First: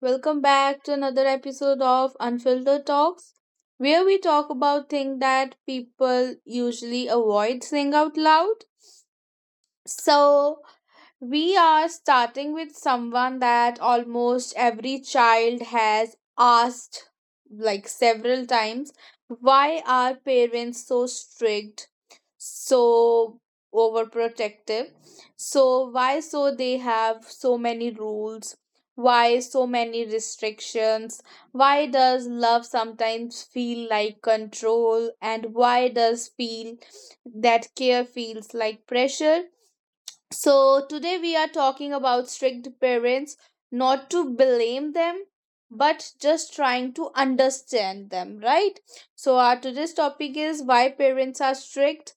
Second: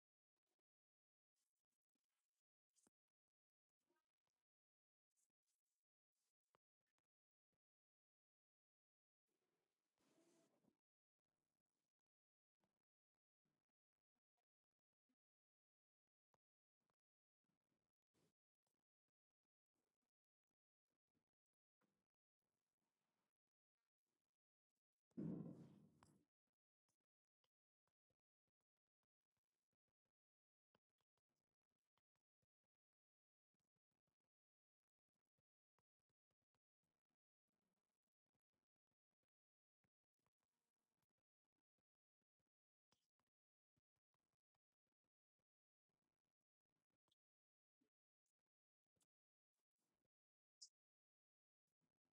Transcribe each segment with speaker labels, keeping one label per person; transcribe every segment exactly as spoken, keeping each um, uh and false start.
Speaker 1: Welcome back to another episode of Unfiltered Talks, where we talk about things that people usually avoid saying out loud. So, we are starting with someone that almost every child has asked, like, several times: why are parents so strict, so overprotective, so why so they have so many rules, why so many restrictions, why does love sometimes feel like control, and why does feel that care feels like pressure? So today we are talking about strict parents, not to blame them, but just trying to understand them, right? So, our today's topic is why parents are strict.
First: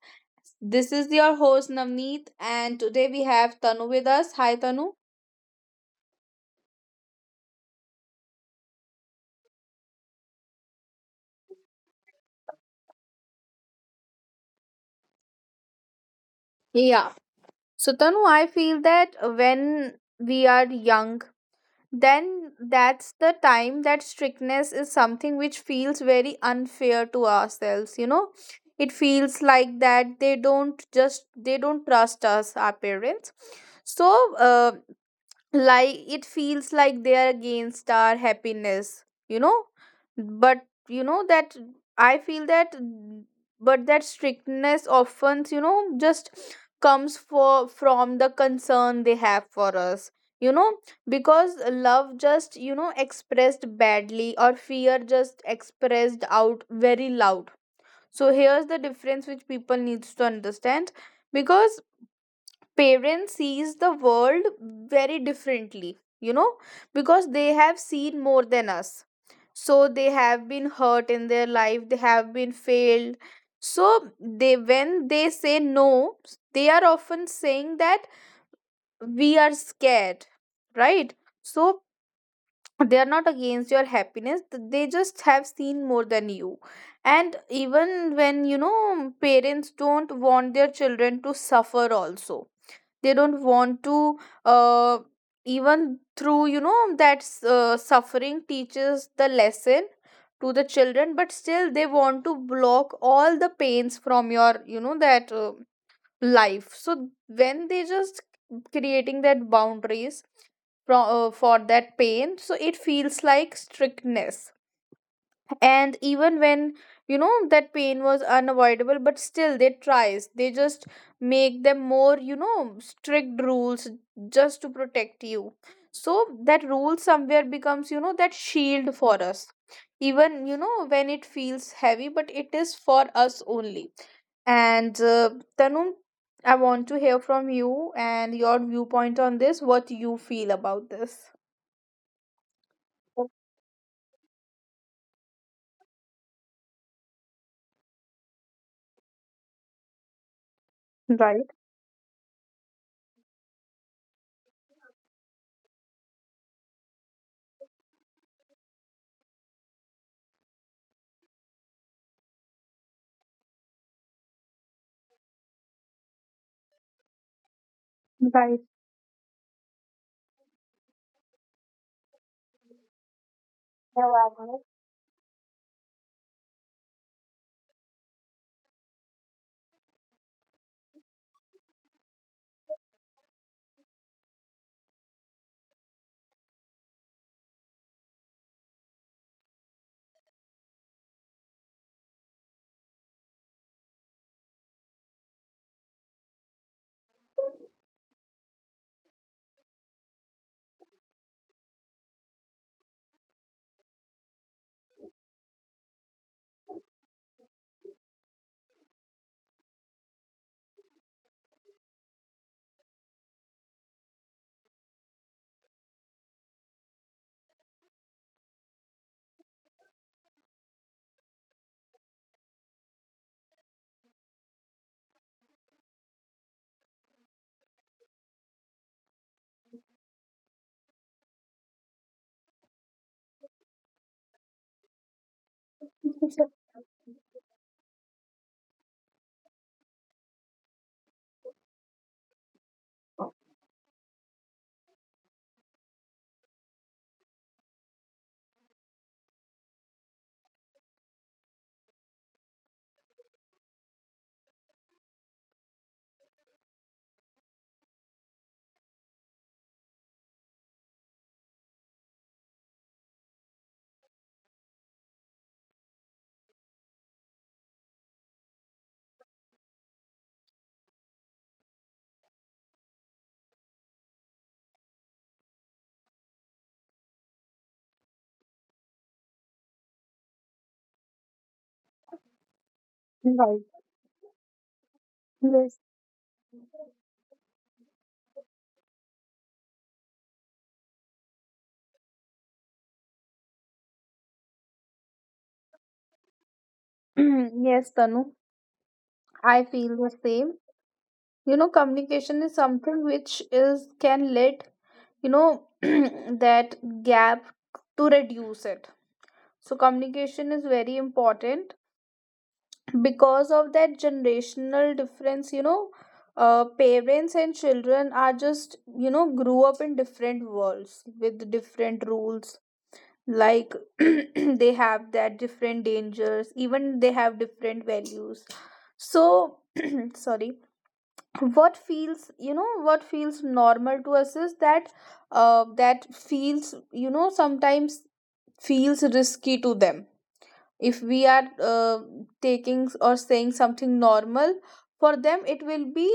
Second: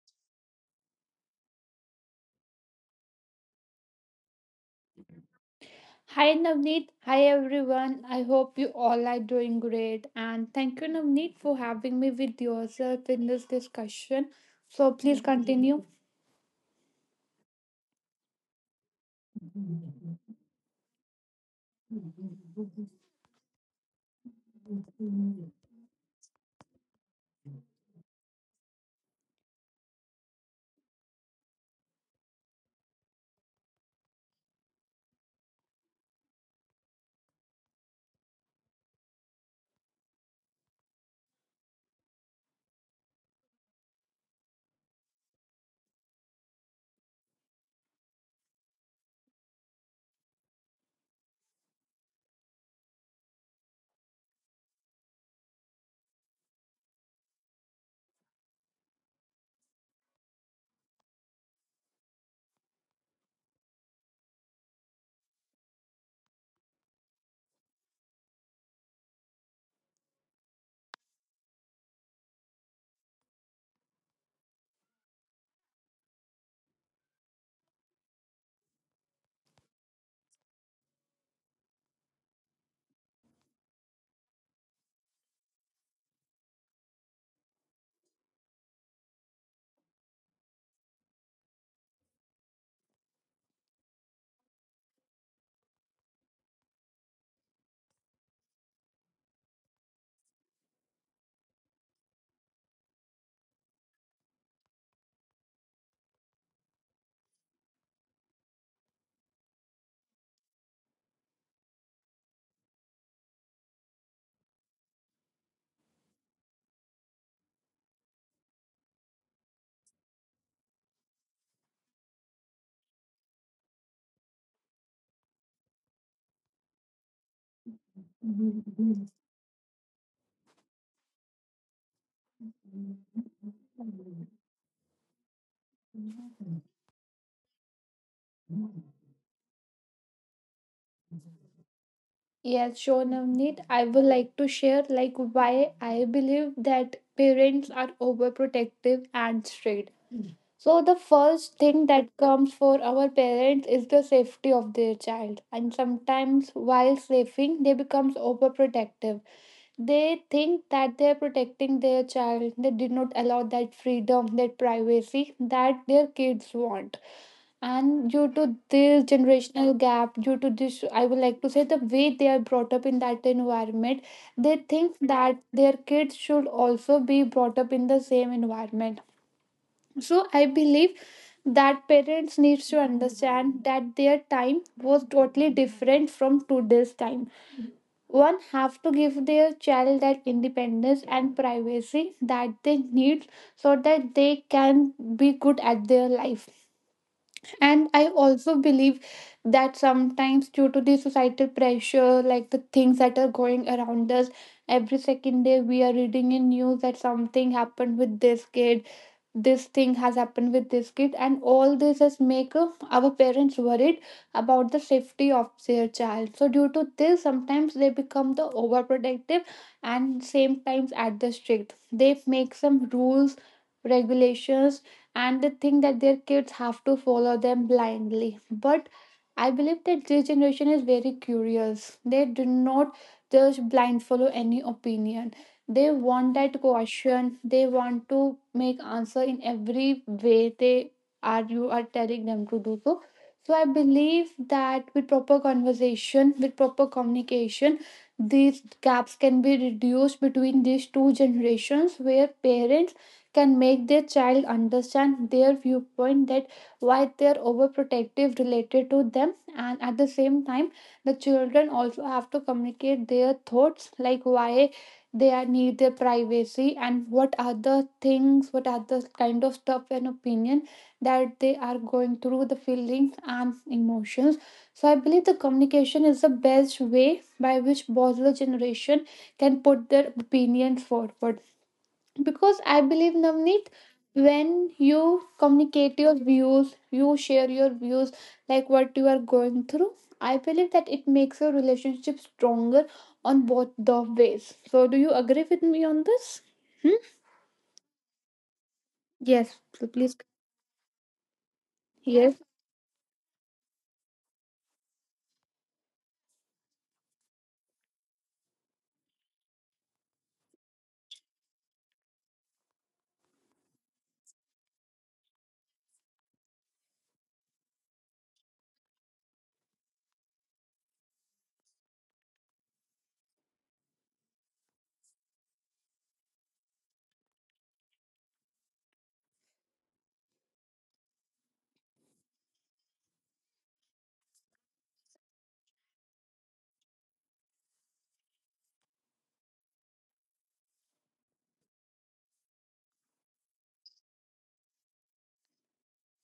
Speaker 1: This is your host Navneet, and today we have Tanu with us. Hi, Tanu.
Speaker 2: Hi Navneet, hi everyone. I hope you all are doing great and thank you Navneet for having me with yourself in this discussion. So please continue.
Speaker 1: Yeah. So, Tanu, I feel that when we are young, then that's the time that strictness is something which feels very unfair to ourselves, you know. It feels like that they don't just they don't trust us, our parents. So uh, like, it feels like they are against our happiness, you know. But you know that I feel that mm, but that strictness often, you know, just comes for from the concern they have for us, you know, because love just, you know, expressed badly or fear just expressed out very loud. So here's the difference which people needs to understand, because parents sees the world very differently, you know, because they have seen more than us. So they have been hurt in their life, they have been failed. So they, when they say no, they are often saying that we are scared, right? So they are not against your happiness. Th- they just have seen more than you. And even, when you know, parents don't want their children to suffer also, they don't want to, uh, even through, you know, that uh, suffering teaches the lesson to the children, but still they want to block all the pains from your, you know, that uh, life. So when they just creating that boundaries from, uh, for that pain, so it feels like strictness. And even when, you know, that pain was unavoidable, but still they tries, they just make them more, you know, strict rules, just to protect you. So that rule somewhere becomes, you know, that shield for us, even, you know, when it feels heavy, but it is for us only. And uh, Tanu, I want to hear from you and your viewpoint on this, what you feel about this.
Speaker 2: Yes, sure Navneet. I would like to share like why I believe that parents are overprotective and strict. So the
Speaker 1: Right,
Speaker 2: first thing that comes for our parents is the safety of their child, and sometimes while safing they becomes overprotective. They think that they're protecting their child. They did not allow that freedom, that privacy that their kids want. And due
Speaker 1: right.
Speaker 2: to this generational gap, due to this I would like to say the way they are brought up in that environment,
Speaker 1: Now I
Speaker 2: they think that their kids should also be brought up in the same environment. So I believe that parents needs to understand that their time was totally different from today's time. One have to give their child that independence and privacy that they need, so that they can be good at their life. And I also believe that sometimes, due to the societal pressure, like the things that are going around us, every second day we are reading in news that something happened with this kid, this thing has happened with this kid, and all this has make uh, our parents worried about the safety of their child. So, due to this, sometimes they become the overprotective, and same times at the strict. They make some rules, regulations, and they think that their kids have to follow them blindly. But I believe that this generation is very curious. They do not just blind follow any opinion. They want that question. They want to make answer in every way they are you are telling them to do so. So I believe that with proper conversation, with proper communication, these gaps can be reduced between these two generations, where parents can make their child understand their viewpoint, that why they're overprotective related to them, and at the same time the children also have to communicate their thoughts, like why they are need their privacy, and what are the things, what are the kind of stuff and opinion that they are going through, the feelings and emotions. So I believe the communication is the best way by which both the generation can put their opinions forward. Because I believe
Speaker 1: Right.
Speaker 2: Navneet, when you
Speaker 1: Yes.
Speaker 2: communicate your views, you share your views, like what you are going through, I believe that it makes your relationship stronger on both the ways. So do you agree with me on this, hmm?
Speaker 1: Yes, Tanu,
Speaker 2: Yes,
Speaker 1: I
Speaker 2: so
Speaker 1: feel the
Speaker 2: please.
Speaker 1: same. You know,
Speaker 2: Yes,
Speaker 1: communication is something which is can let, you know, that gap to reduce it. So communication is very important because of that generational difference, you know. Uh, parents and children are just, you know, grew up in different worlds with different rules, like, they have that different dangers, even they have different values. So sorry, what feels, you know, what feels normal to us is that uh, that feels, you know, sometimes feels risky to them. If we are uh, taking or saying something normal, for them it will be,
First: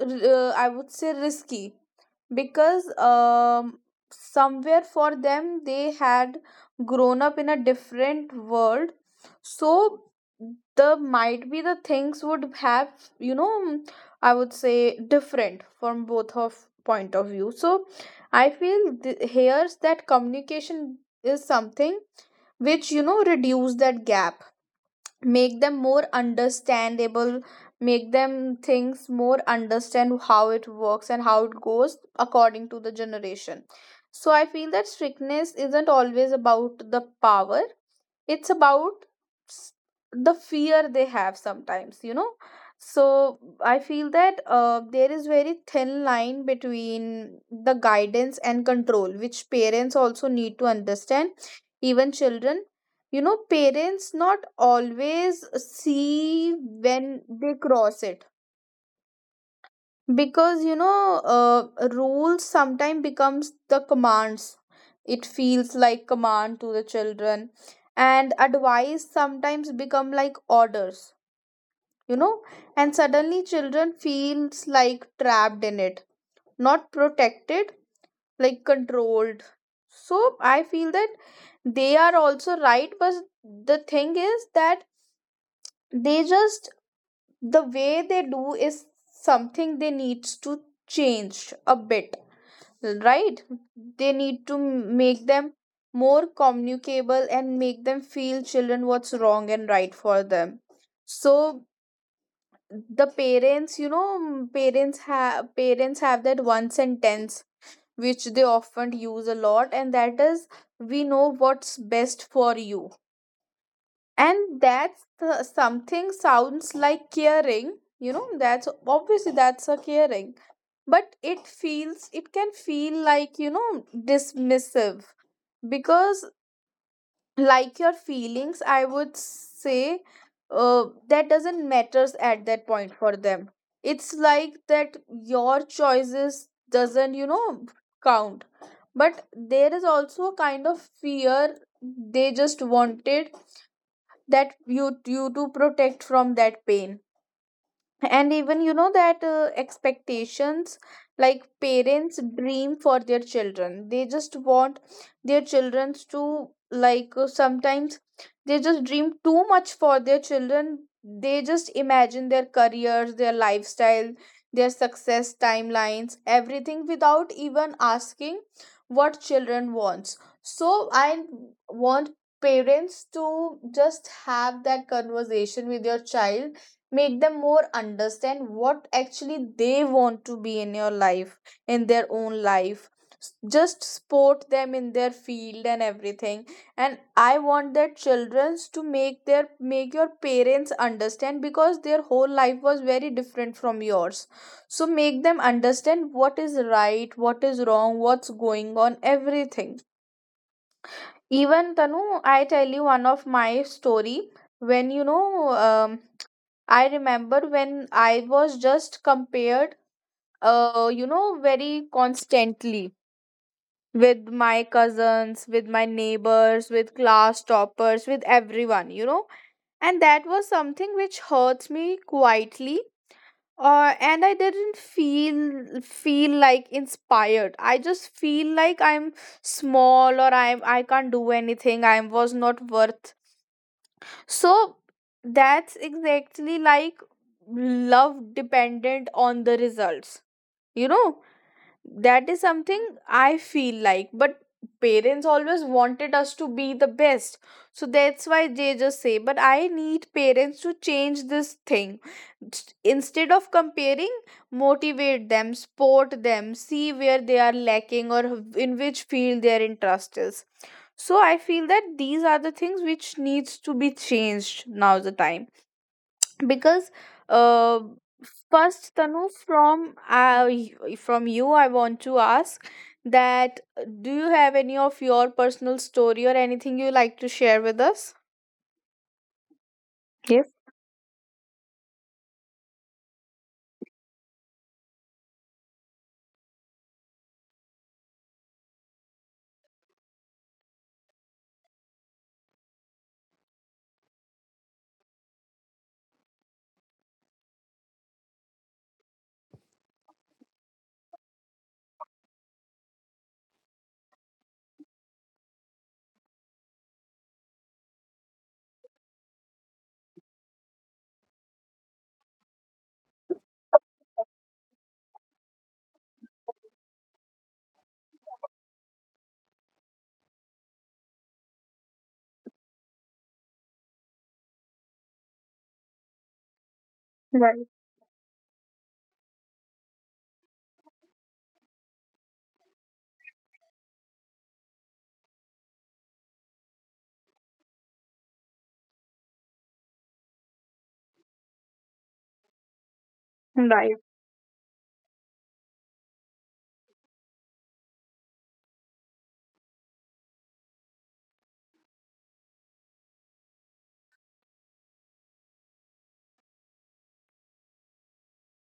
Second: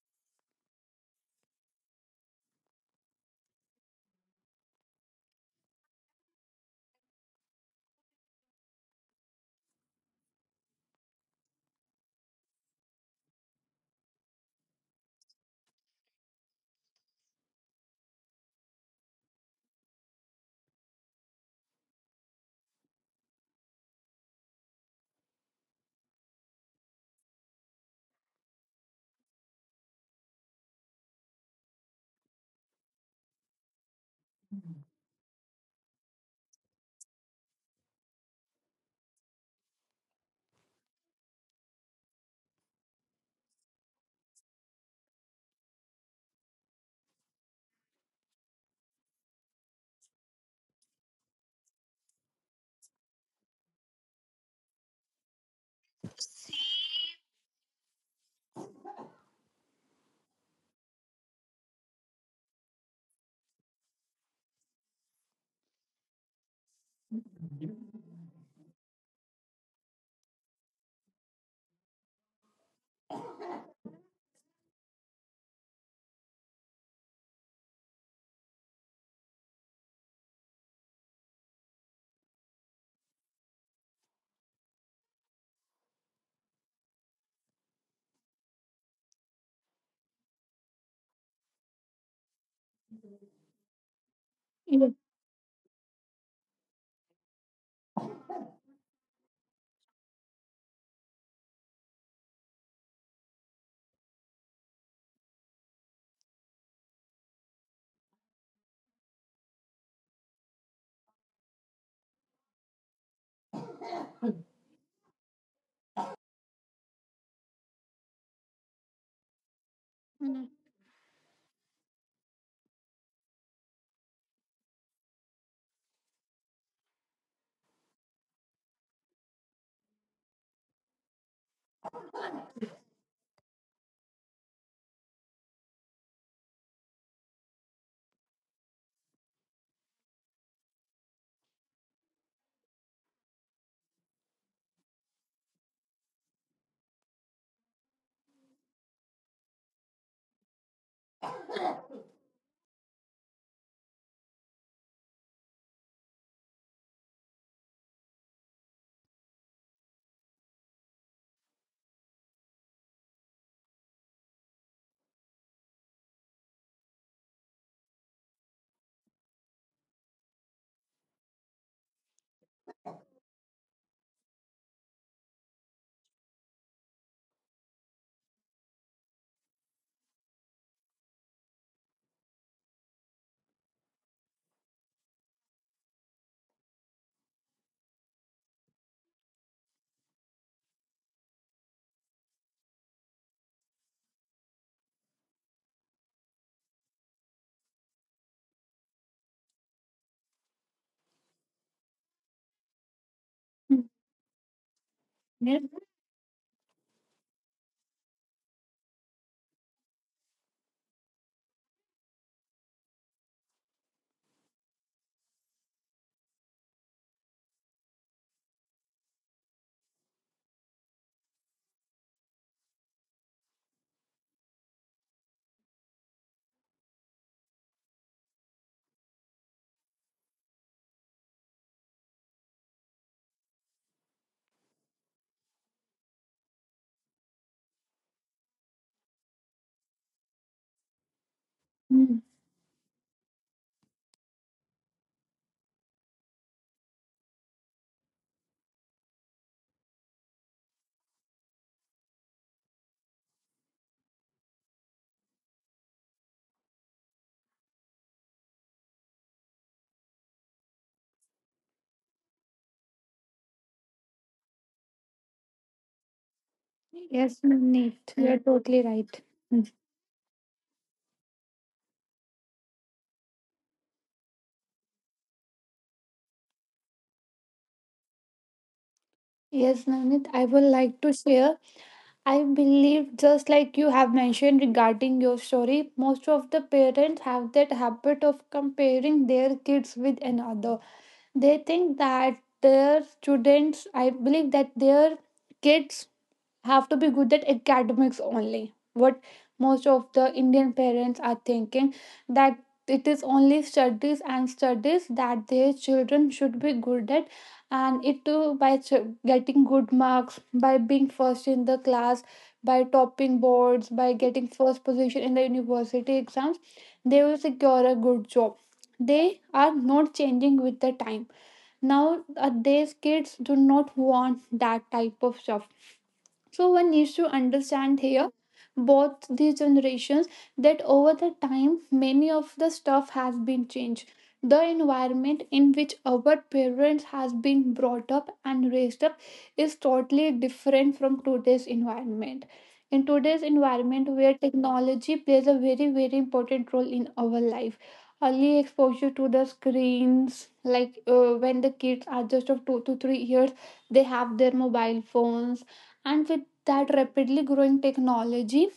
Speaker 1: uh, I would say, risky. Because um, somewhere for them they had grown up in a different world. So the might be the things would have, you know, I would say, different from both of point of view. So I feel th- here's that communication is something which, you know, reduce that gap, make them more understandable, make them things more understand how it works and how it goes according to the generation. So I feel that strictness isn't always about the power, it's about s- the fear they have sometimes, you know. So I feel that uh, there is very thin line between the guidance and control which parents also need to understand, even children. You know, parents not always see when they cross it, because, you know, uh, rules sometimes becomes the commands, it feels like command to the children, and advice sometimes become like orders, you know. And suddenly children feels like trapped in it, not protected, like controlled. So I feel that they are also right, but the thing is that they just the way they do is something they needs to change a bit, right? They need to
Speaker 2: yes.
Speaker 1: make them more communicable and make them feel children what's wrong and right for them. So the parents, you know, mm, parents have parents have that one sentence which they often use a lot, and that is, we know what's best for you. And that's the, something sounds like caring, you know, that's obviously, that's a caring,
Speaker 2: Mm.
Speaker 1: but it feels, it can feel like, you know, dismissive, because, like, your feelings, I would say, uh, that doesn't matters at that point for them. It's like that your choices doesn't, you know, count. But there is also a kind of fear, they just wanted that you you to protect from that pain. And even, you know, that uh, expectations, like parents dream for their children, they just want their children to, like, uh, sometimes they just dream too much for their children, they just imagine their careers, their lifestyle, their success timelines, everything, without even asking what children wants. So I want parents to just have that conversation with your child, make them more understand what actually they want to be in your life, in their own life. S- just support them in their field and everything. And I want their childrens to make their make your parents understand, because their whole life was very different from yours. So make them understand what is right, what is wrong, what's going on, everything. Even Tanu, I tell you one of my
Speaker 2: Mm.
Speaker 1: story, when you know,
Speaker 2: Yes.
Speaker 1: um, I remember when I was just compared, uh, you know, very constantly, with my cousins, with my neighbors, with class toppers, with everyone, you know, and that was something which hurts me quietly. Uh, and I didn't feel feel like inspired. I just feel like I'm small, or I'm I can't do anything. I was not worth. So that's exactly like love dependent on the results. You know,
Speaker 2: Mm.
Speaker 1: that is something I feel like. But parents always wanted us to be the best. So that's why they just say, but I need parents to change this thing. St- Instead of comparing, motivate them, support them, see where they are lacking or in which field their interest is. So I feel that these are the things which needs to be changed now the time, because
Speaker 2: Yes
Speaker 1: uh
Speaker 2: Navneet, you're totally
Speaker 1: first
Speaker 2: right.
Speaker 1: Tanu,
Speaker 2: Mm.
Speaker 1: from i from you I want to ask that, uh, do you have any of your personal story or anything you like to share with us?
Speaker 2: Yes Navneet, I
Speaker 1: Yes,
Speaker 2: would like to share. I believe, just like you have mentioned regarding your story, most of the parents have that habit of comparing their kids with another. They think that their students, I believe that their kids have to be good at academics only. What most of the Indian parents are thinking that it is only studies and studies that their children should be good at, and it too by ch- getting good marks, by being first in the class, by topping boards, by getting first position in the university exams, they will secure a good job. They are not changing with the time. Now, uh, these kids do not want that type of stuff, so one needs to
Speaker 1: right,
Speaker 2: understand here both these generations that over the time many of the stuff has been changed. The environment in which our parents has been brought up and raised up is totally different from today's environment. In today's
Speaker 1: right,
Speaker 2: environment, where technology plays a very very important role in our life. Early exposure to the screens, like uh, when the kids are just of two to three years, they have their mobile phones, and with that rapidly growing technology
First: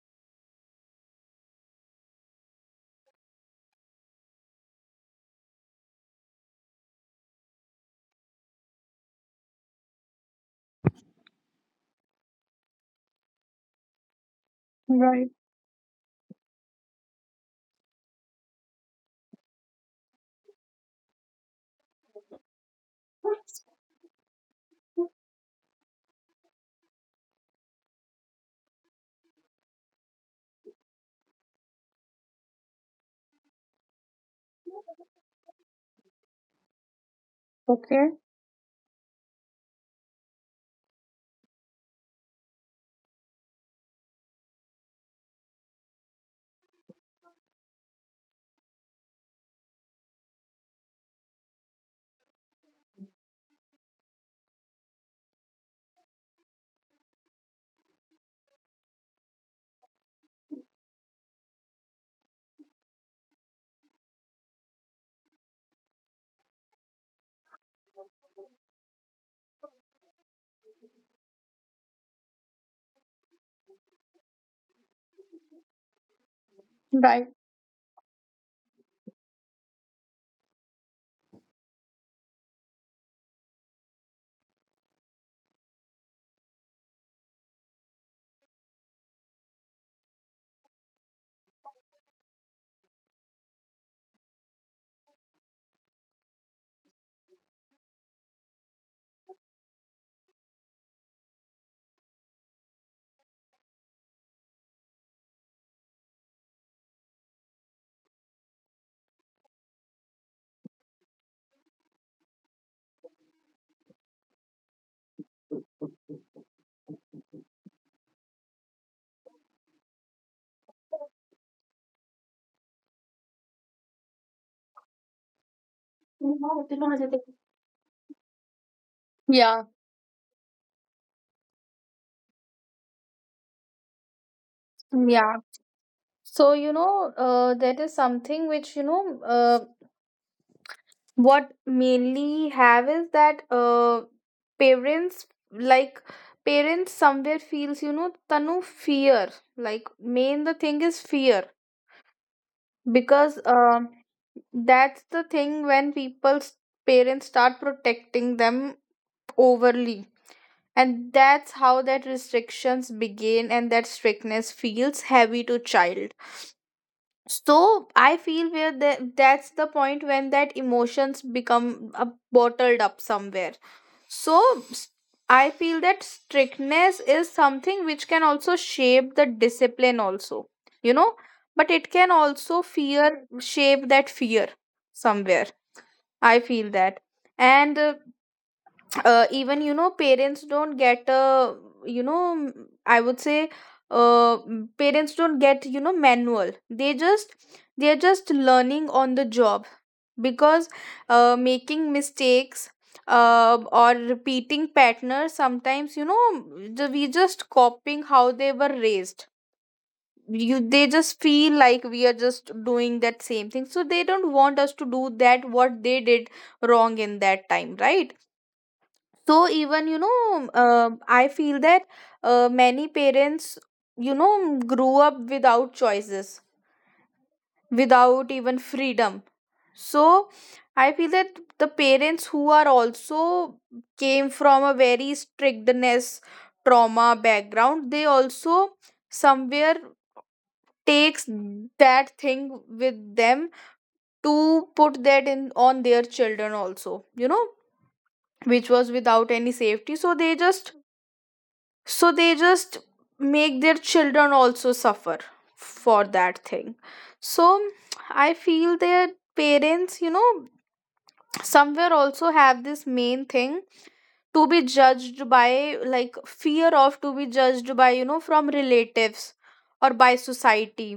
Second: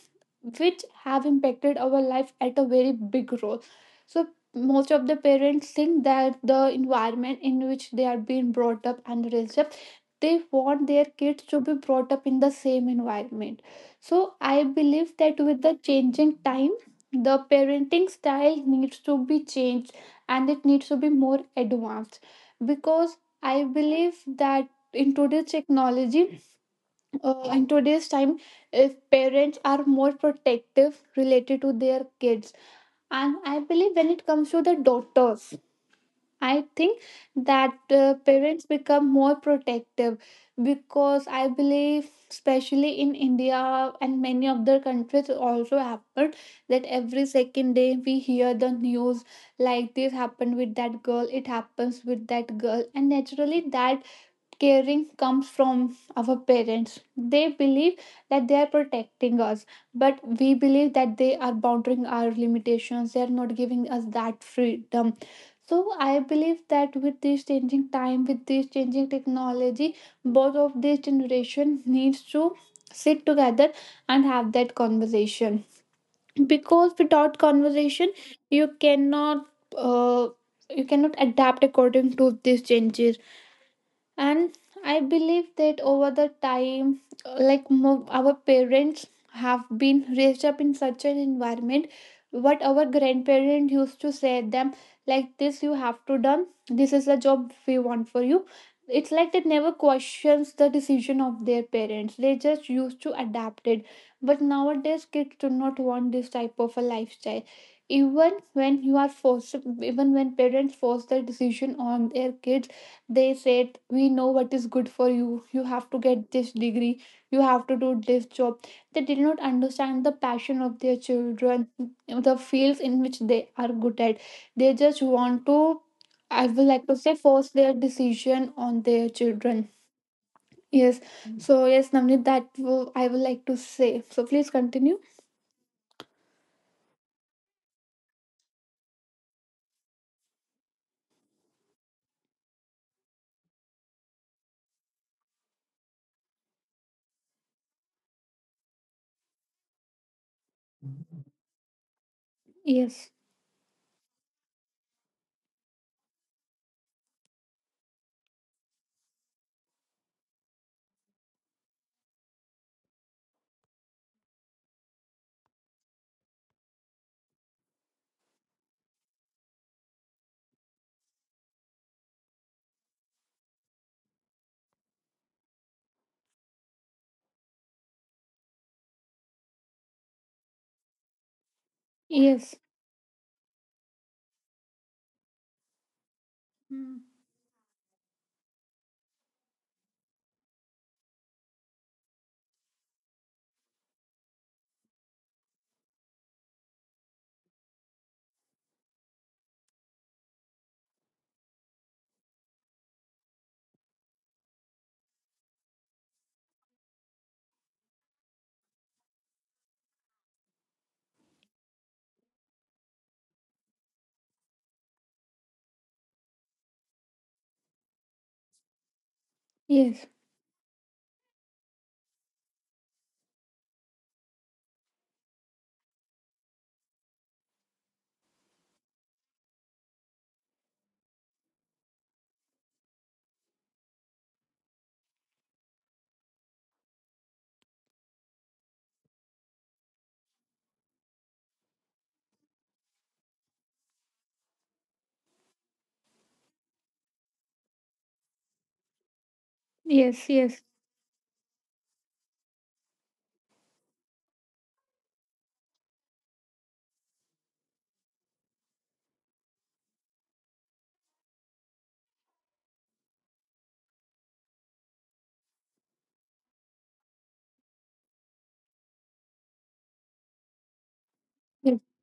Speaker 2: which have impacted our life at a very big role. So most of the parents think that the environment in which they are being brought up and raised up, they want their kids to be brought up in the same environment. So I believe that with the changing time, the parenting style needs to be changed, and it needs to be more advanced. Because I believe that in today's technology, uh, in today's time, if parents are more protective related to their kids, and I believe when it comes to the daughters, I think that
Speaker 1: okay,
Speaker 2: uh, parents become more protective, because I believe, especially in India and many other countries, also happened that every second day we hear the news, like this happened with that girl, it happens with that girl, and naturally that caring comes from our parents. They believe that they are protecting us, but we believe that they are bounding our limitations. They are not giving us that freedom. So I believe that with this changing time, with this changing technology, both of these generation needs to sit together and have that conversation. Because
Speaker 1: right.
Speaker 2: without conversation, you cannot uh, you cannot adapt according to these changes. And I believe that over the time uh, like mo- our parents have been raised up in such an environment, what our grandparents used to say them, like this you have to done, this is the job we want for you. It's like they never questions the decision of their parents, they just used to adapt it. But nowadays kids do not want this type of a lifestyle. Even when you are forced, even when parents force the decision on their kids, they said we know what is good for you, you have to get this degree, you have to do this job. They did not understand the passion of their children, the fields in which they are good at. They just want to, I would like to say, force their decision on their
Speaker 1: Yeah,
Speaker 2: children. Yes. So yes Namni, that wo- I would like to say, so please continue.
Speaker 1: yeah. So, you know, uh, that is something which, you know, uh. What mainly have is that uh, parents, like, parents somewhere feels, you know, Tanu, fear. Like, main the thing is fear,
Speaker 2: Yes,
Speaker 1: because um that's the thing when people's parents start protecting them overly, and that's how that restrictions begin, and that strictness feels heavy to child. So I feel where the, that's the point when that emotions become uh, bottled up somewhere. So s- I feel that strictness is something which can also shape the discipline also, you know, but it can
Speaker 2: yes.
Speaker 1: also fear shape that fear somewhere, I feel
Speaker 2: Mm.
Speaker 1: that. And uh, uh, even, you know, parents don't get, uh, you know, m- I would say, uh, m- parents don't get, you know, manual, they just they're just learning on the job, because uh, making mistakes, uh, or repeating patterns sometimes, you know, the- we just copying how they were raised. You they just feel like we are just doing that same thing, so they don't want us to do that what they did wrong in that time, right? So
Speaker 2: Yes,
Speaker 1: even, you know, um I feel that uh, many parents, you know, grew up without choices, without even freedom. So I feel that the parents who are also came from a very strictness trauma background, they also somewhere takes that thing with them to put that in on their children also, you know, which was without
Speaker 2: yes.
Speaker 1: any
Speaker 2: Yes.
Speaker 1: safety. So they just, so they just make their children also suffer for that thing. So I feel their parents, you know, somewhere also have this main thing, to be judged by, like, fear of to be judged by, you know, from relatives or by
Speaker 2: Yes
Speaker 1: society,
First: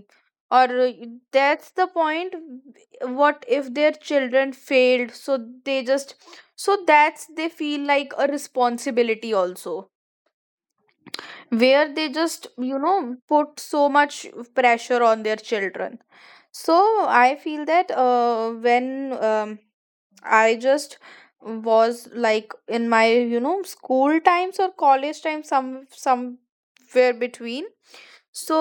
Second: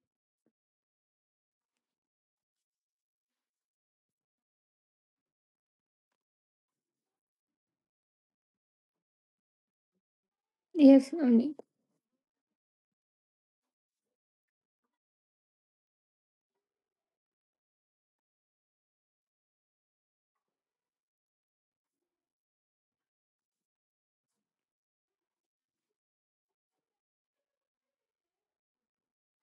Speaker 1: or uh, that's the point, what if their children failed? So they just, so that's they feel like a responsibility also,
Speaker 2: yes namni.
Speaker 1: where they just, you know, put so much pressure on their children. So I feel that uh, when um, I just was like in my, you know, school times or college time, some somewhere between, so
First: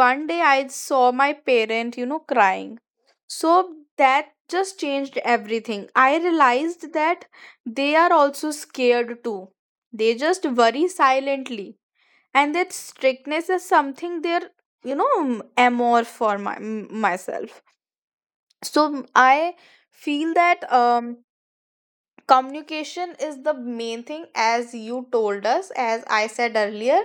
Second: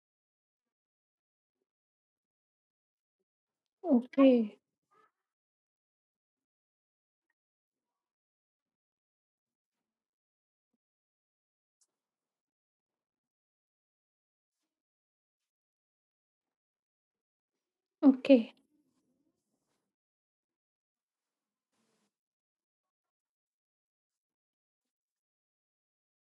Speaker 1: one day I saw my parent, you know, crying. So that
Speaker 2: Okay.
Speaker 1: just changed everything. I realized that they are also scared too, they just worry silently, and that strictness is something they're You know m- amor for my m- myself so m-
Speaker 2: Okay.
Speaker 1: i feel that um communication is the main thing, as you told us, as I said earlier,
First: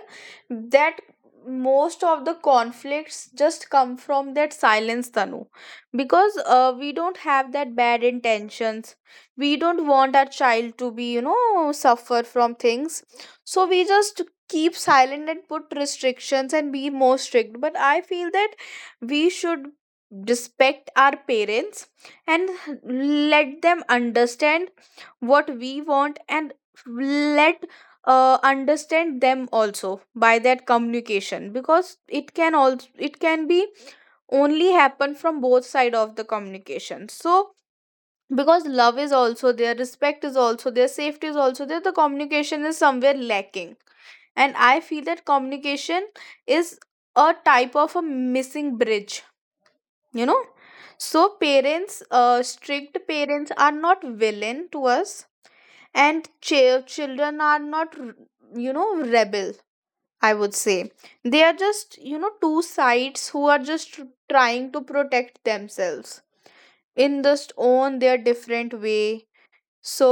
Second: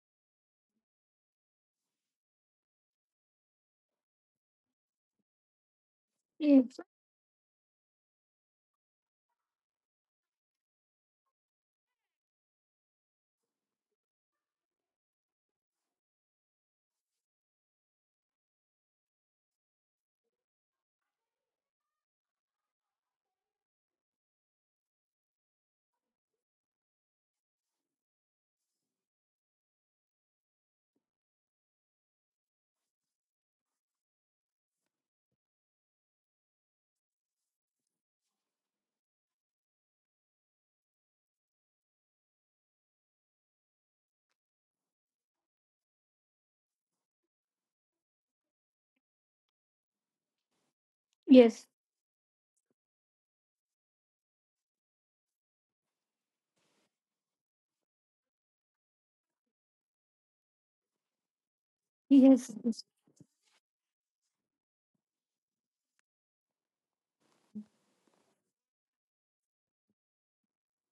Speaker 1: that most of the conflicts just come from that silence, Tanu, because uh,
Speaker 2: Yes.
Speaker 1: we don't have that bad intentions. We don't want our child to be, you know, suffer from things, so we just keep silent and put restrictions and be more strict, but I feel that we should respect our parents and let them understand what we want, and let uh, understand them also by that communication, because it can also it can be only happen from both side of the communication. So because love is also there, respect is also there, safety is also there, the communication is somewhere lacking. And I feel that communication is a type of a missing bridge, you know. So
Speaker 2: Yes.
Speaker 1: parents, uh, strict parents are not villain to us, and ch- children are not r- you know, rebel, I would say. They are just, you
Speaker 2: Yes,
Speaker 1: know, two sides who are just tr- trying to protect themselves in just own their different way. So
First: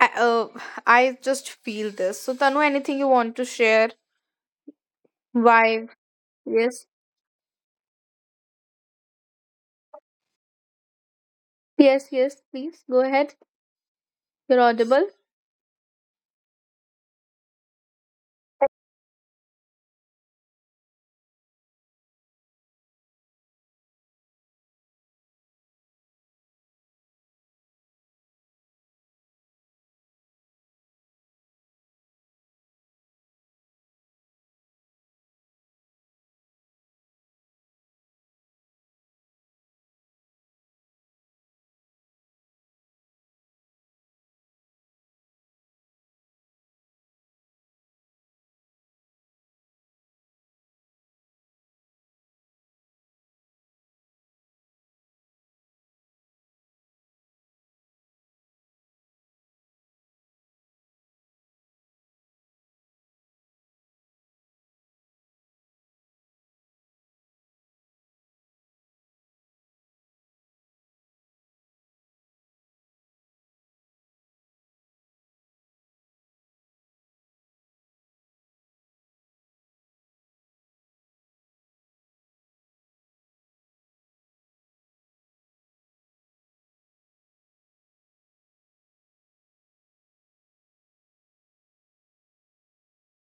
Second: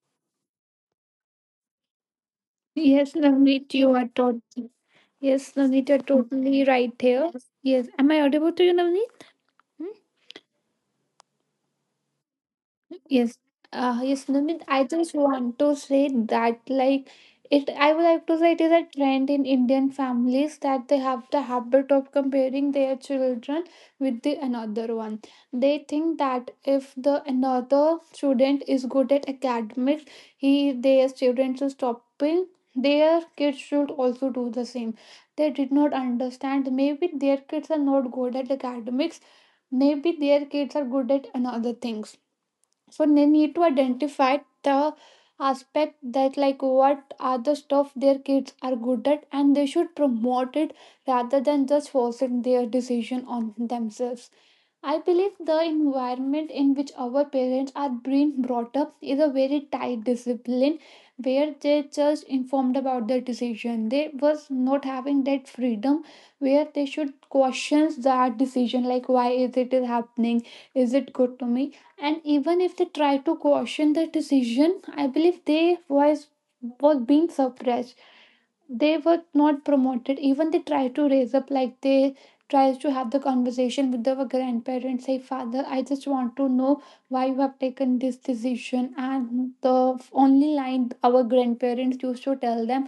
Speaker 1: I, uh, I just feel this. So Tanu, anything you
Speaker 2: yes,
Speaker 1: want to
Speaker 2: Navneet,
Speaker 1: share?
Speaker 2: you are totally, yes,
Speaker 1: Why?
Speaker 2: Navneet, you're totally
Speaker 1: Yes,
Speaker 2: right here. Yes, am I audible to you, Navneet?
Speaker 1: yes yes please go ahead.
Speaker 2: Yes, uh, yes,
Speaker 1: You're
Speaker 2: Namit. I
Speaker 1: audible.
Speaker 2: just want to say that, like, it. I would like to say it is a trend in Indian families that they have the habit of comparing their children with the another one. They think that if the another student is good at academics, he their students is topping, their kids should also do the same. They did not understand, maybe their kids are not good at academics. Maybe their kids are good at another things, so they need to identify the aspect that, like what are the stuff their kids are good at, and they should promote it rather than just forcing their decision on themselves. I believe the environment in which our parents are being brought up is a very tight discipline, where they just informed about their decision. They was not having that freedom where they should question that decision, like why is it is happening? Is it good to me? And even if they try to question the decision, I believe they was was being suppressed, they were not promoted. Even they try to raise up, like they tries to have the conversation with their grandparents, say father I just want to know why you have taken this decision, and the only line our grandparents used to tell them,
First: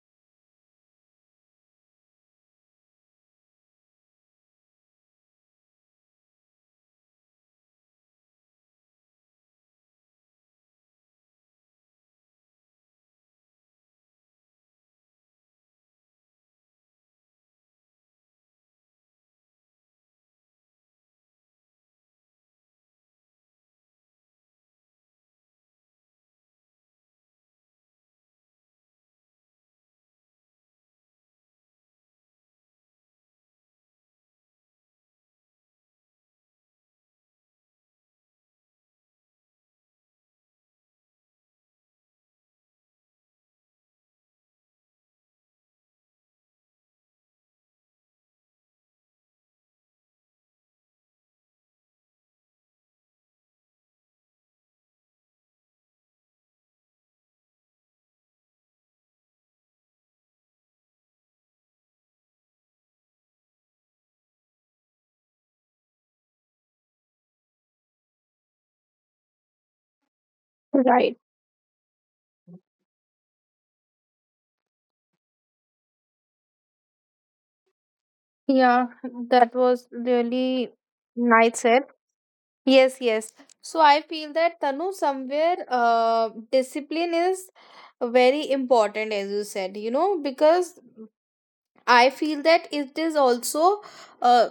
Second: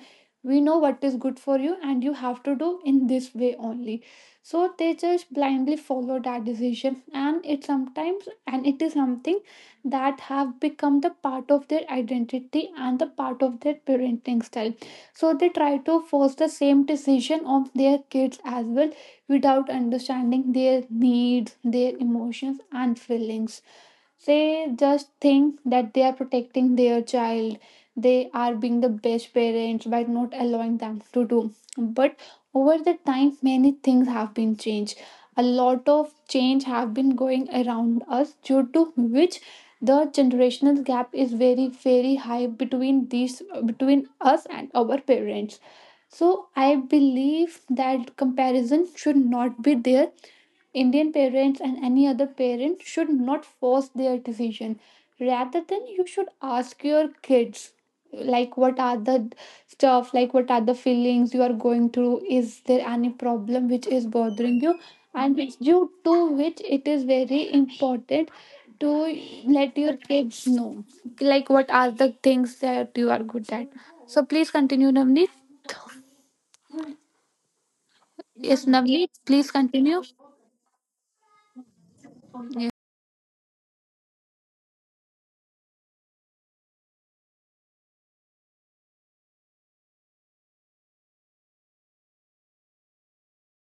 Speaker 2: we know what is good for you and you have to do in this way only. So they just blindly follow that decision, and it sometimes and it is something that have become the part of their identity and the part of their parenting style. So they try to force the same decision on their kids as well, without understanding their needs, their emotions and feelings. They just think that they are protecting their child, they are being the best parents by not allowing them to do. But over the time many things have been changed, a lot of change have been going around us, due to which the generational gap is very very high between these, between us and our parents. So I believe that comparison should not be there. Indian parents and any other parent should not force their decision. Rather than you should ask your kids, like what are the stuff, like what are the feelings you are going through, is there any problem which is bothering you? And it's due to which it is very important to let your kids know
Speaker 1: Right,
Speaker 2: like what are the things that you are good at. So please continue, Navneet.
Speaker 1: yeah,
Speaker 2: Yes, Navneet,
Speaker 1: that
Speaker 2: please
Speaker 1: was
Speaker 2: continue.
Speaker 1: really nice said. Yes, yes. So I feel that, Tanu, somewhere uh, discipline is very important, as you said, you know, because I feel that it is also uh,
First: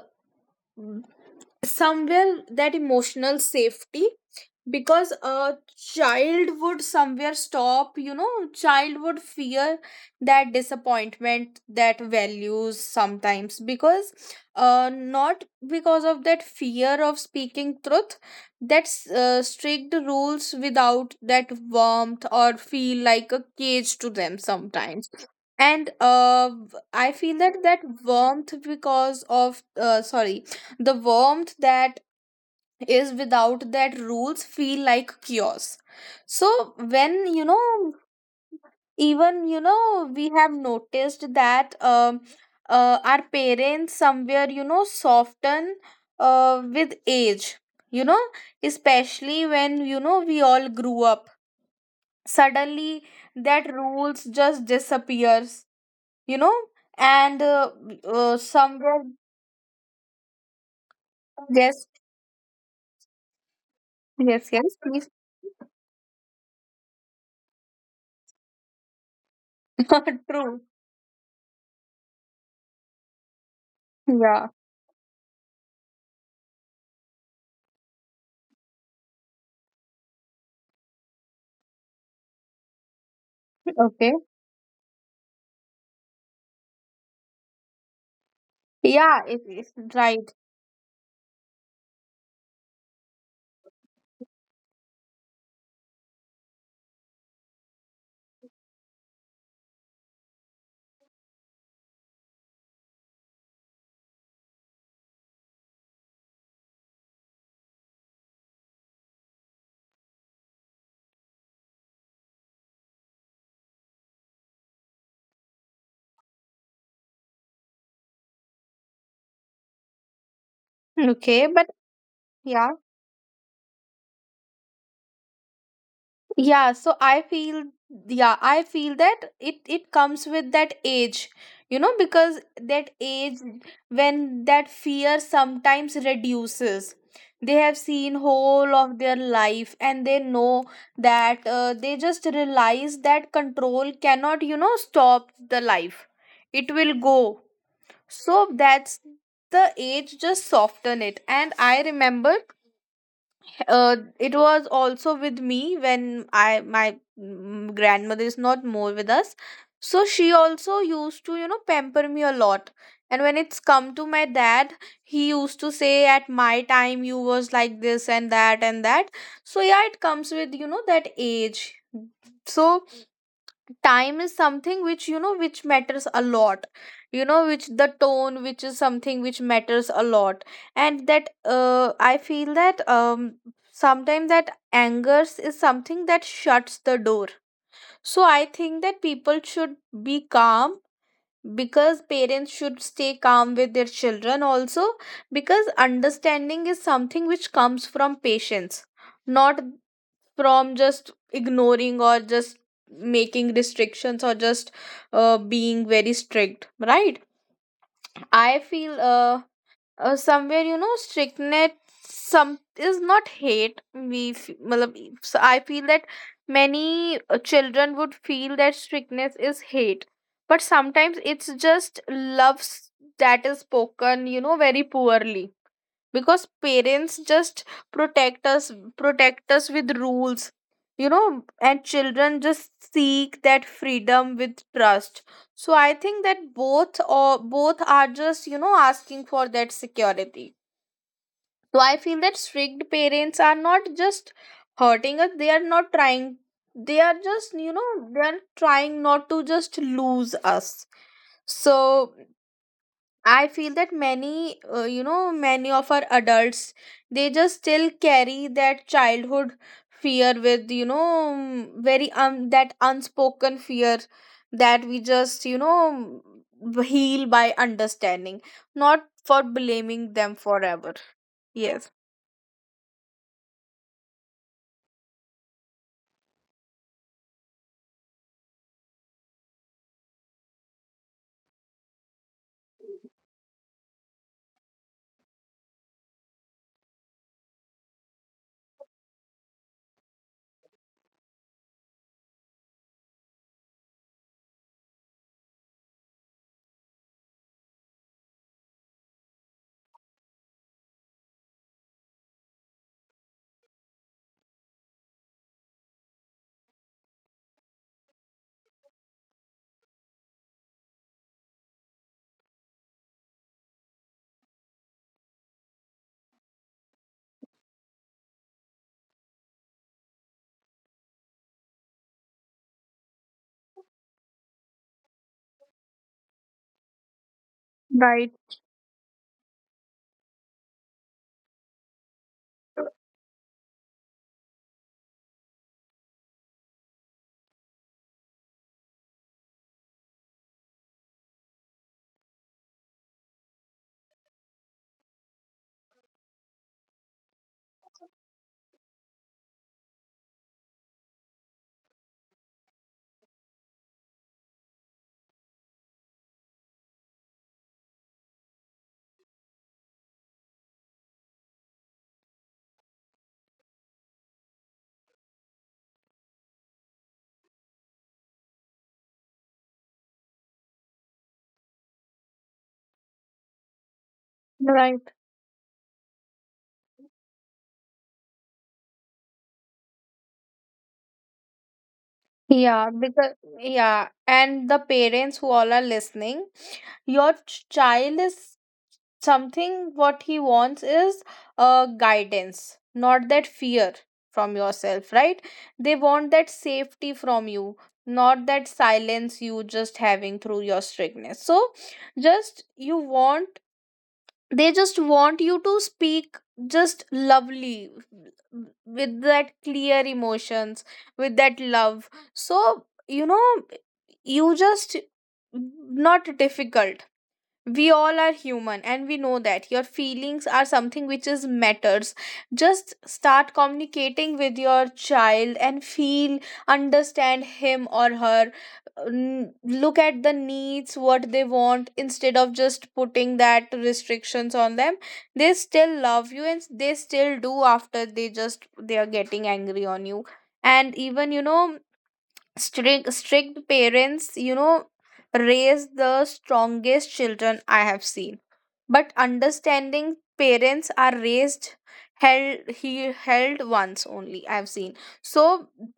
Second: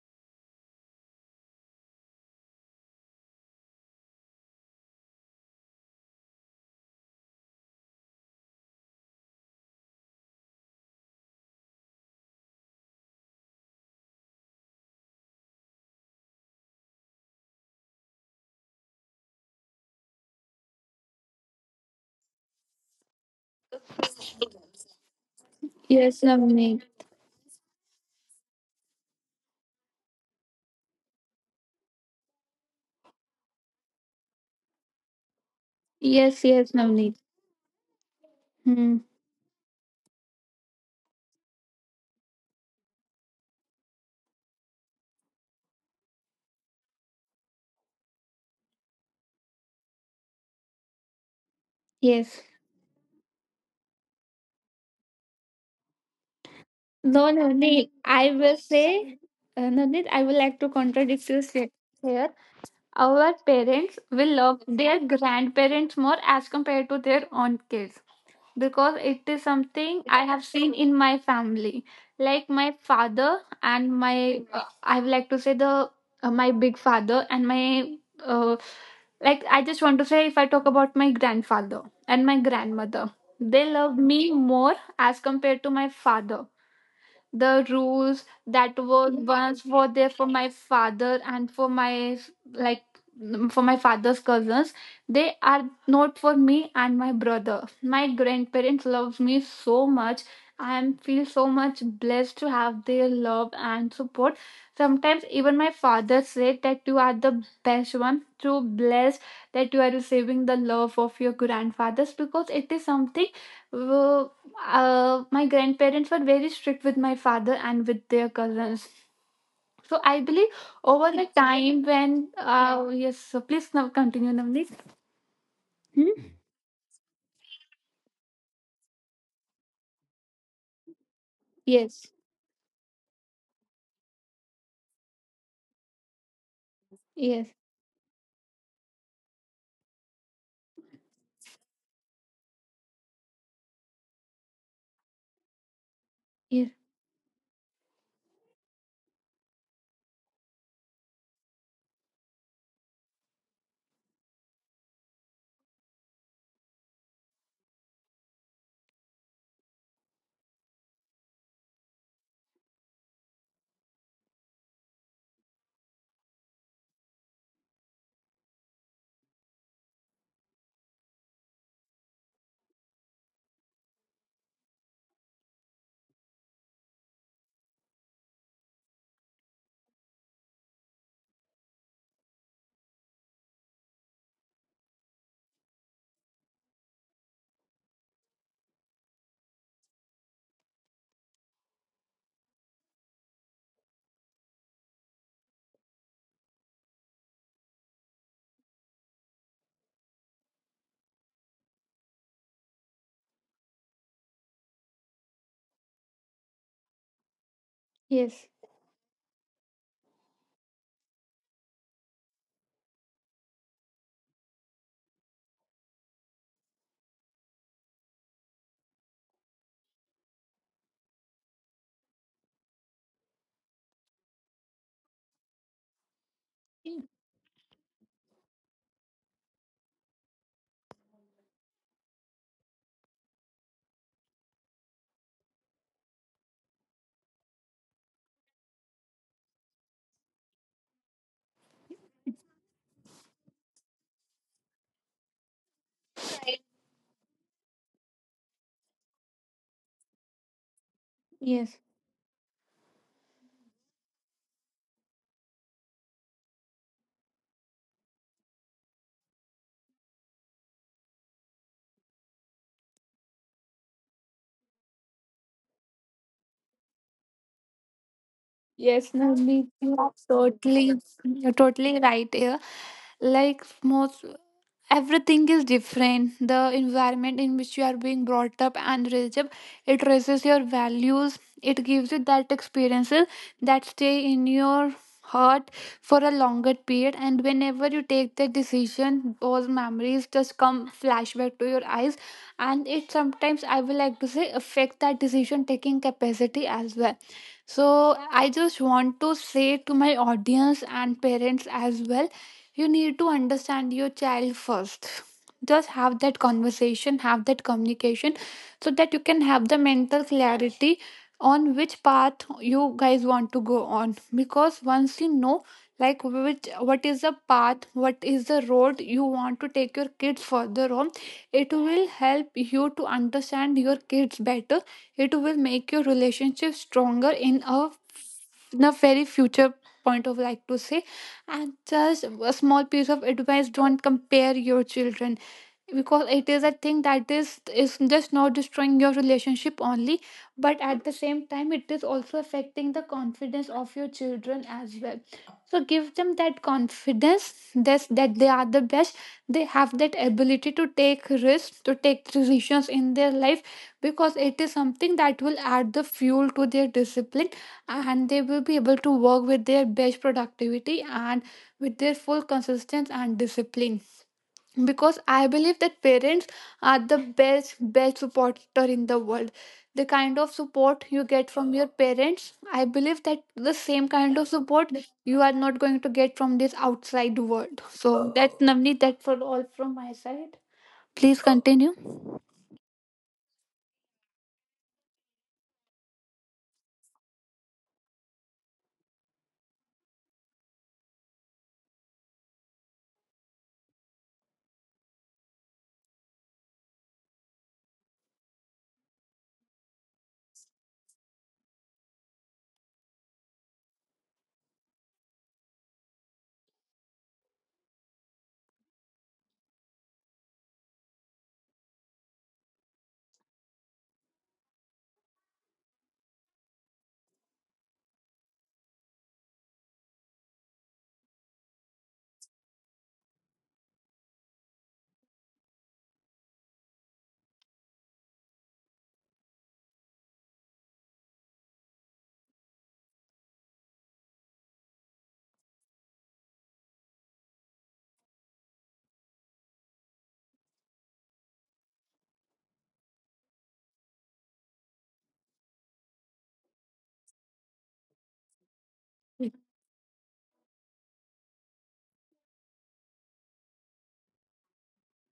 Speaker 1: somewhere that emotional safety, because a child would somewhere stop, you know, child would fear that disappointment, that values sometimes, because uh not because of that fear of speaking truth. That's uh, strict rules without that warmth or feel like a cage to them sometimes. And uh,
Speaker 2: Yes,
Speaker 1: I
Speaker 2: Navneet.
Speaker 1: feel that that warmth because of uh, sorry, the warmth that is without that rules feel like chaos. So
Speaker 2: Yes,
Speaker 1: when
Speaker 2: yes,
Speaker 1: you
Speaker 2: Navneet.
Speaker 1: know, even
Speaker 2: Hmm.
Speaker 1: you know we have noticed that um uh, our parents somewhere, you know, soften uh, with age, you know, especially when, you know, we all grew up suddenly,
Speaker 2: Yes.
Speaker 1: that rules just disappears, you know. And uh,
Speaker 2: No,
Speaker 1: uh,
Speaker 2: Navneet, I
Speaker 1: somewhere.
Speaker 2: will say, uh, Navneet, I would like to
Speaker 1: Yes,
Speaker 2: contradict you se- here. Our
Speaker 1: yes,
Speaker 2: parents
Speaker 1: yes,
Speaker 2: will
Speaker 1: please.
Speaker 2: love their grandparents more as compared to their own kids. Because it is
Speaker 1: True.
Speaker 2: something I have seen in my family. Like my father
Speaker 1: Yeah,
Speaker 2: and my, uh, I would like to say the uh, my big father and my, uh, like I just want to say if I talk about my grandfather and my grandmother,
Speaker 1: okay.
Speaker 2: they love me more as compared to my father. The rules
Speaker 1: Yeah, it
Speaker 2: that
Speaker 1: is
Speaker 2: were
Speaker 1: right.
Speaker 2: once were there for my father and for my, like mm, for my father's cousins, they are not for me and my brother. My grandparents love me so much, I am feel so much blessed to have their love and support. Sometimes even my father said that you are the best one to bless, that you are receiving the love of your grandfathers, because it is something uh, uh, my grandparents were very strict with my father and with their cousins. So I believe
Speaker 1: Okay, but
Speaker 2: over the time
Speaker 1: yeah.
Speaker 2: when uh yes, so please now continue, Navneet.
Speaker 1: yeah
Speaker 2: Hmm?
Speaker 1: so i feel, yeah, I feel that it it comes with that age, you know, because
Speaker 2: Yes,
Speaker 1: that age, when that fear sometimes reduces, they have seen
Speaker 2: yes,
Speaker 1: whole of their life and they know that uh, they just realize that control cannot, you know, stop the life, it will go.
Speaker 2: yes,
Speaker 1: So that's the age just soften it. And I remember, uh, it was also with me when I my mm, grandmother is not more with us, so she also used to, you know, pamper me a lot. And when it's come to my dad, he used to say at my time you was like this and that and that. So yeah, it comes with, you know, that age. So time is something which, you know, which matters a lot, you know, which the tone which is something which matters a lot. And that, uh, I feel that um sometimes that angers is something that shuts the door. So I think that people should be calm, because parents should stay calm with their children also, because understanding is something which comes from patience, not from just ignoring or just making restrictions or just uh, being very strict, right? I
Speaker 2: yes,
Speaker 1: feel uh, uh somewhere, you know, strictness some is not hate, we f- matlab. So I feel that many, uh, children would feel that strictness is hate, but sometimes it's just loves that is spoken, you know, very poorly, because parents just protect us, protect us with rules, you know, and children just seek that freedom with trust. So I think that both or both are just, you know, asking for that security. So I feel that strict parents are not just hurting us, they are not trying, they are just, you know, they are trying not to just lose us. So
Speaker 2: yes.
Speaker 1: I feel that many, uh, you know, many of our adults, they just still carry that childhood fear with, you know, mm, very um that unspoken fear, that we just, you know, mm, heal by understanding, not for
Speaker 2: Yes,
Speaker 1: blaming
Speaker 2: Navneet,
Speaker 1: them
Speaker 2: you are
Speaker 1: forever.
Speaker 2: totally,
Speaker 1: Yes.
Speaker 2: you're totally right here. Like most. Everything is different. The environment in which you are being brought up and raised up, it raises your values, it gives you that experiences that stay in your heart for a longer period, and whenever you take that decision, those memories just come flashback to your eyes, and it sometimes I would like to say affect that decision taking capacity as well. So I just want to say to my audience and parents as well, you need to understand your child first. Just have that conversation, have that communication, so that you can have the mental clarity on which path you guys want to go on. Because once you know like which, what is the path, what is the road you want to take your kids further on, it will help you to understand your kids better. It will make your relationship stronger in
Speaker 1: Right,
Speaker 2: a, in a very future point of like to say. And just a small piece of advice, don't compare your children, because it is a thing that is is just not destroying your relationship only, but at the same time it is also affecting the confidence of your children as well. So give them that confidence, this that they are the best. They have that ability to take risks, to take decisions in their life, because it is something that will add the fuel to their discipline, and they will be able to work with their best productivity and with their full consistency and discipline. Because I believe that parents are the best best supporter in the world. The kind of support you get from your parents, I believe that the same
Speaker 1: right.
Speaker 2: kind of support you are not going to get from this outside world. So that's Navneet, that for all from my side, please continue.
Speaker 1: Yeah, because yeah, and the parents who all are listening, your ch- child is something what he wants is uh, guidance, not that fear from yourself, right? They want that safety from you, not that silence you just having through your strictness. So just you want, they just want you to speak just lovely, with that clear emotions, with that love. So you know, you just not difficult. We all are human and we know that your feelings are something which is matters. Just start communicating with your child and feel, understand him or her. N- look at the needs what they want, instead of just putting that restrictions on them. They still love you and they still do after they, just they are getting angry on you. And even, you know, strict strict parents, you know, raise the strongest children I have seen. But understanding parents are raised held he held once only I have seen. So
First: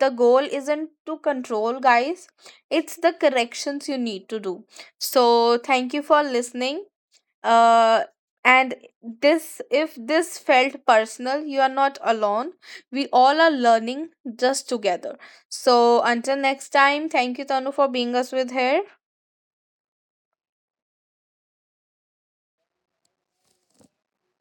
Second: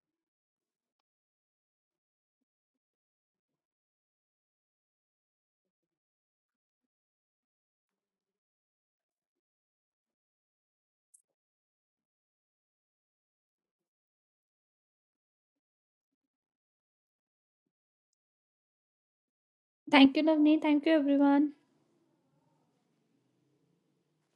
Speaker 1: the goal isn't to control, guys, it's the corrections you need to do. So thank you for listening. uh, and this, if this felt personal, you are not alone. We all are learning just together. So until next time, thank you, Tanu, for being us with here.
Speaker 2: Thank you Navneet, thank you everyone.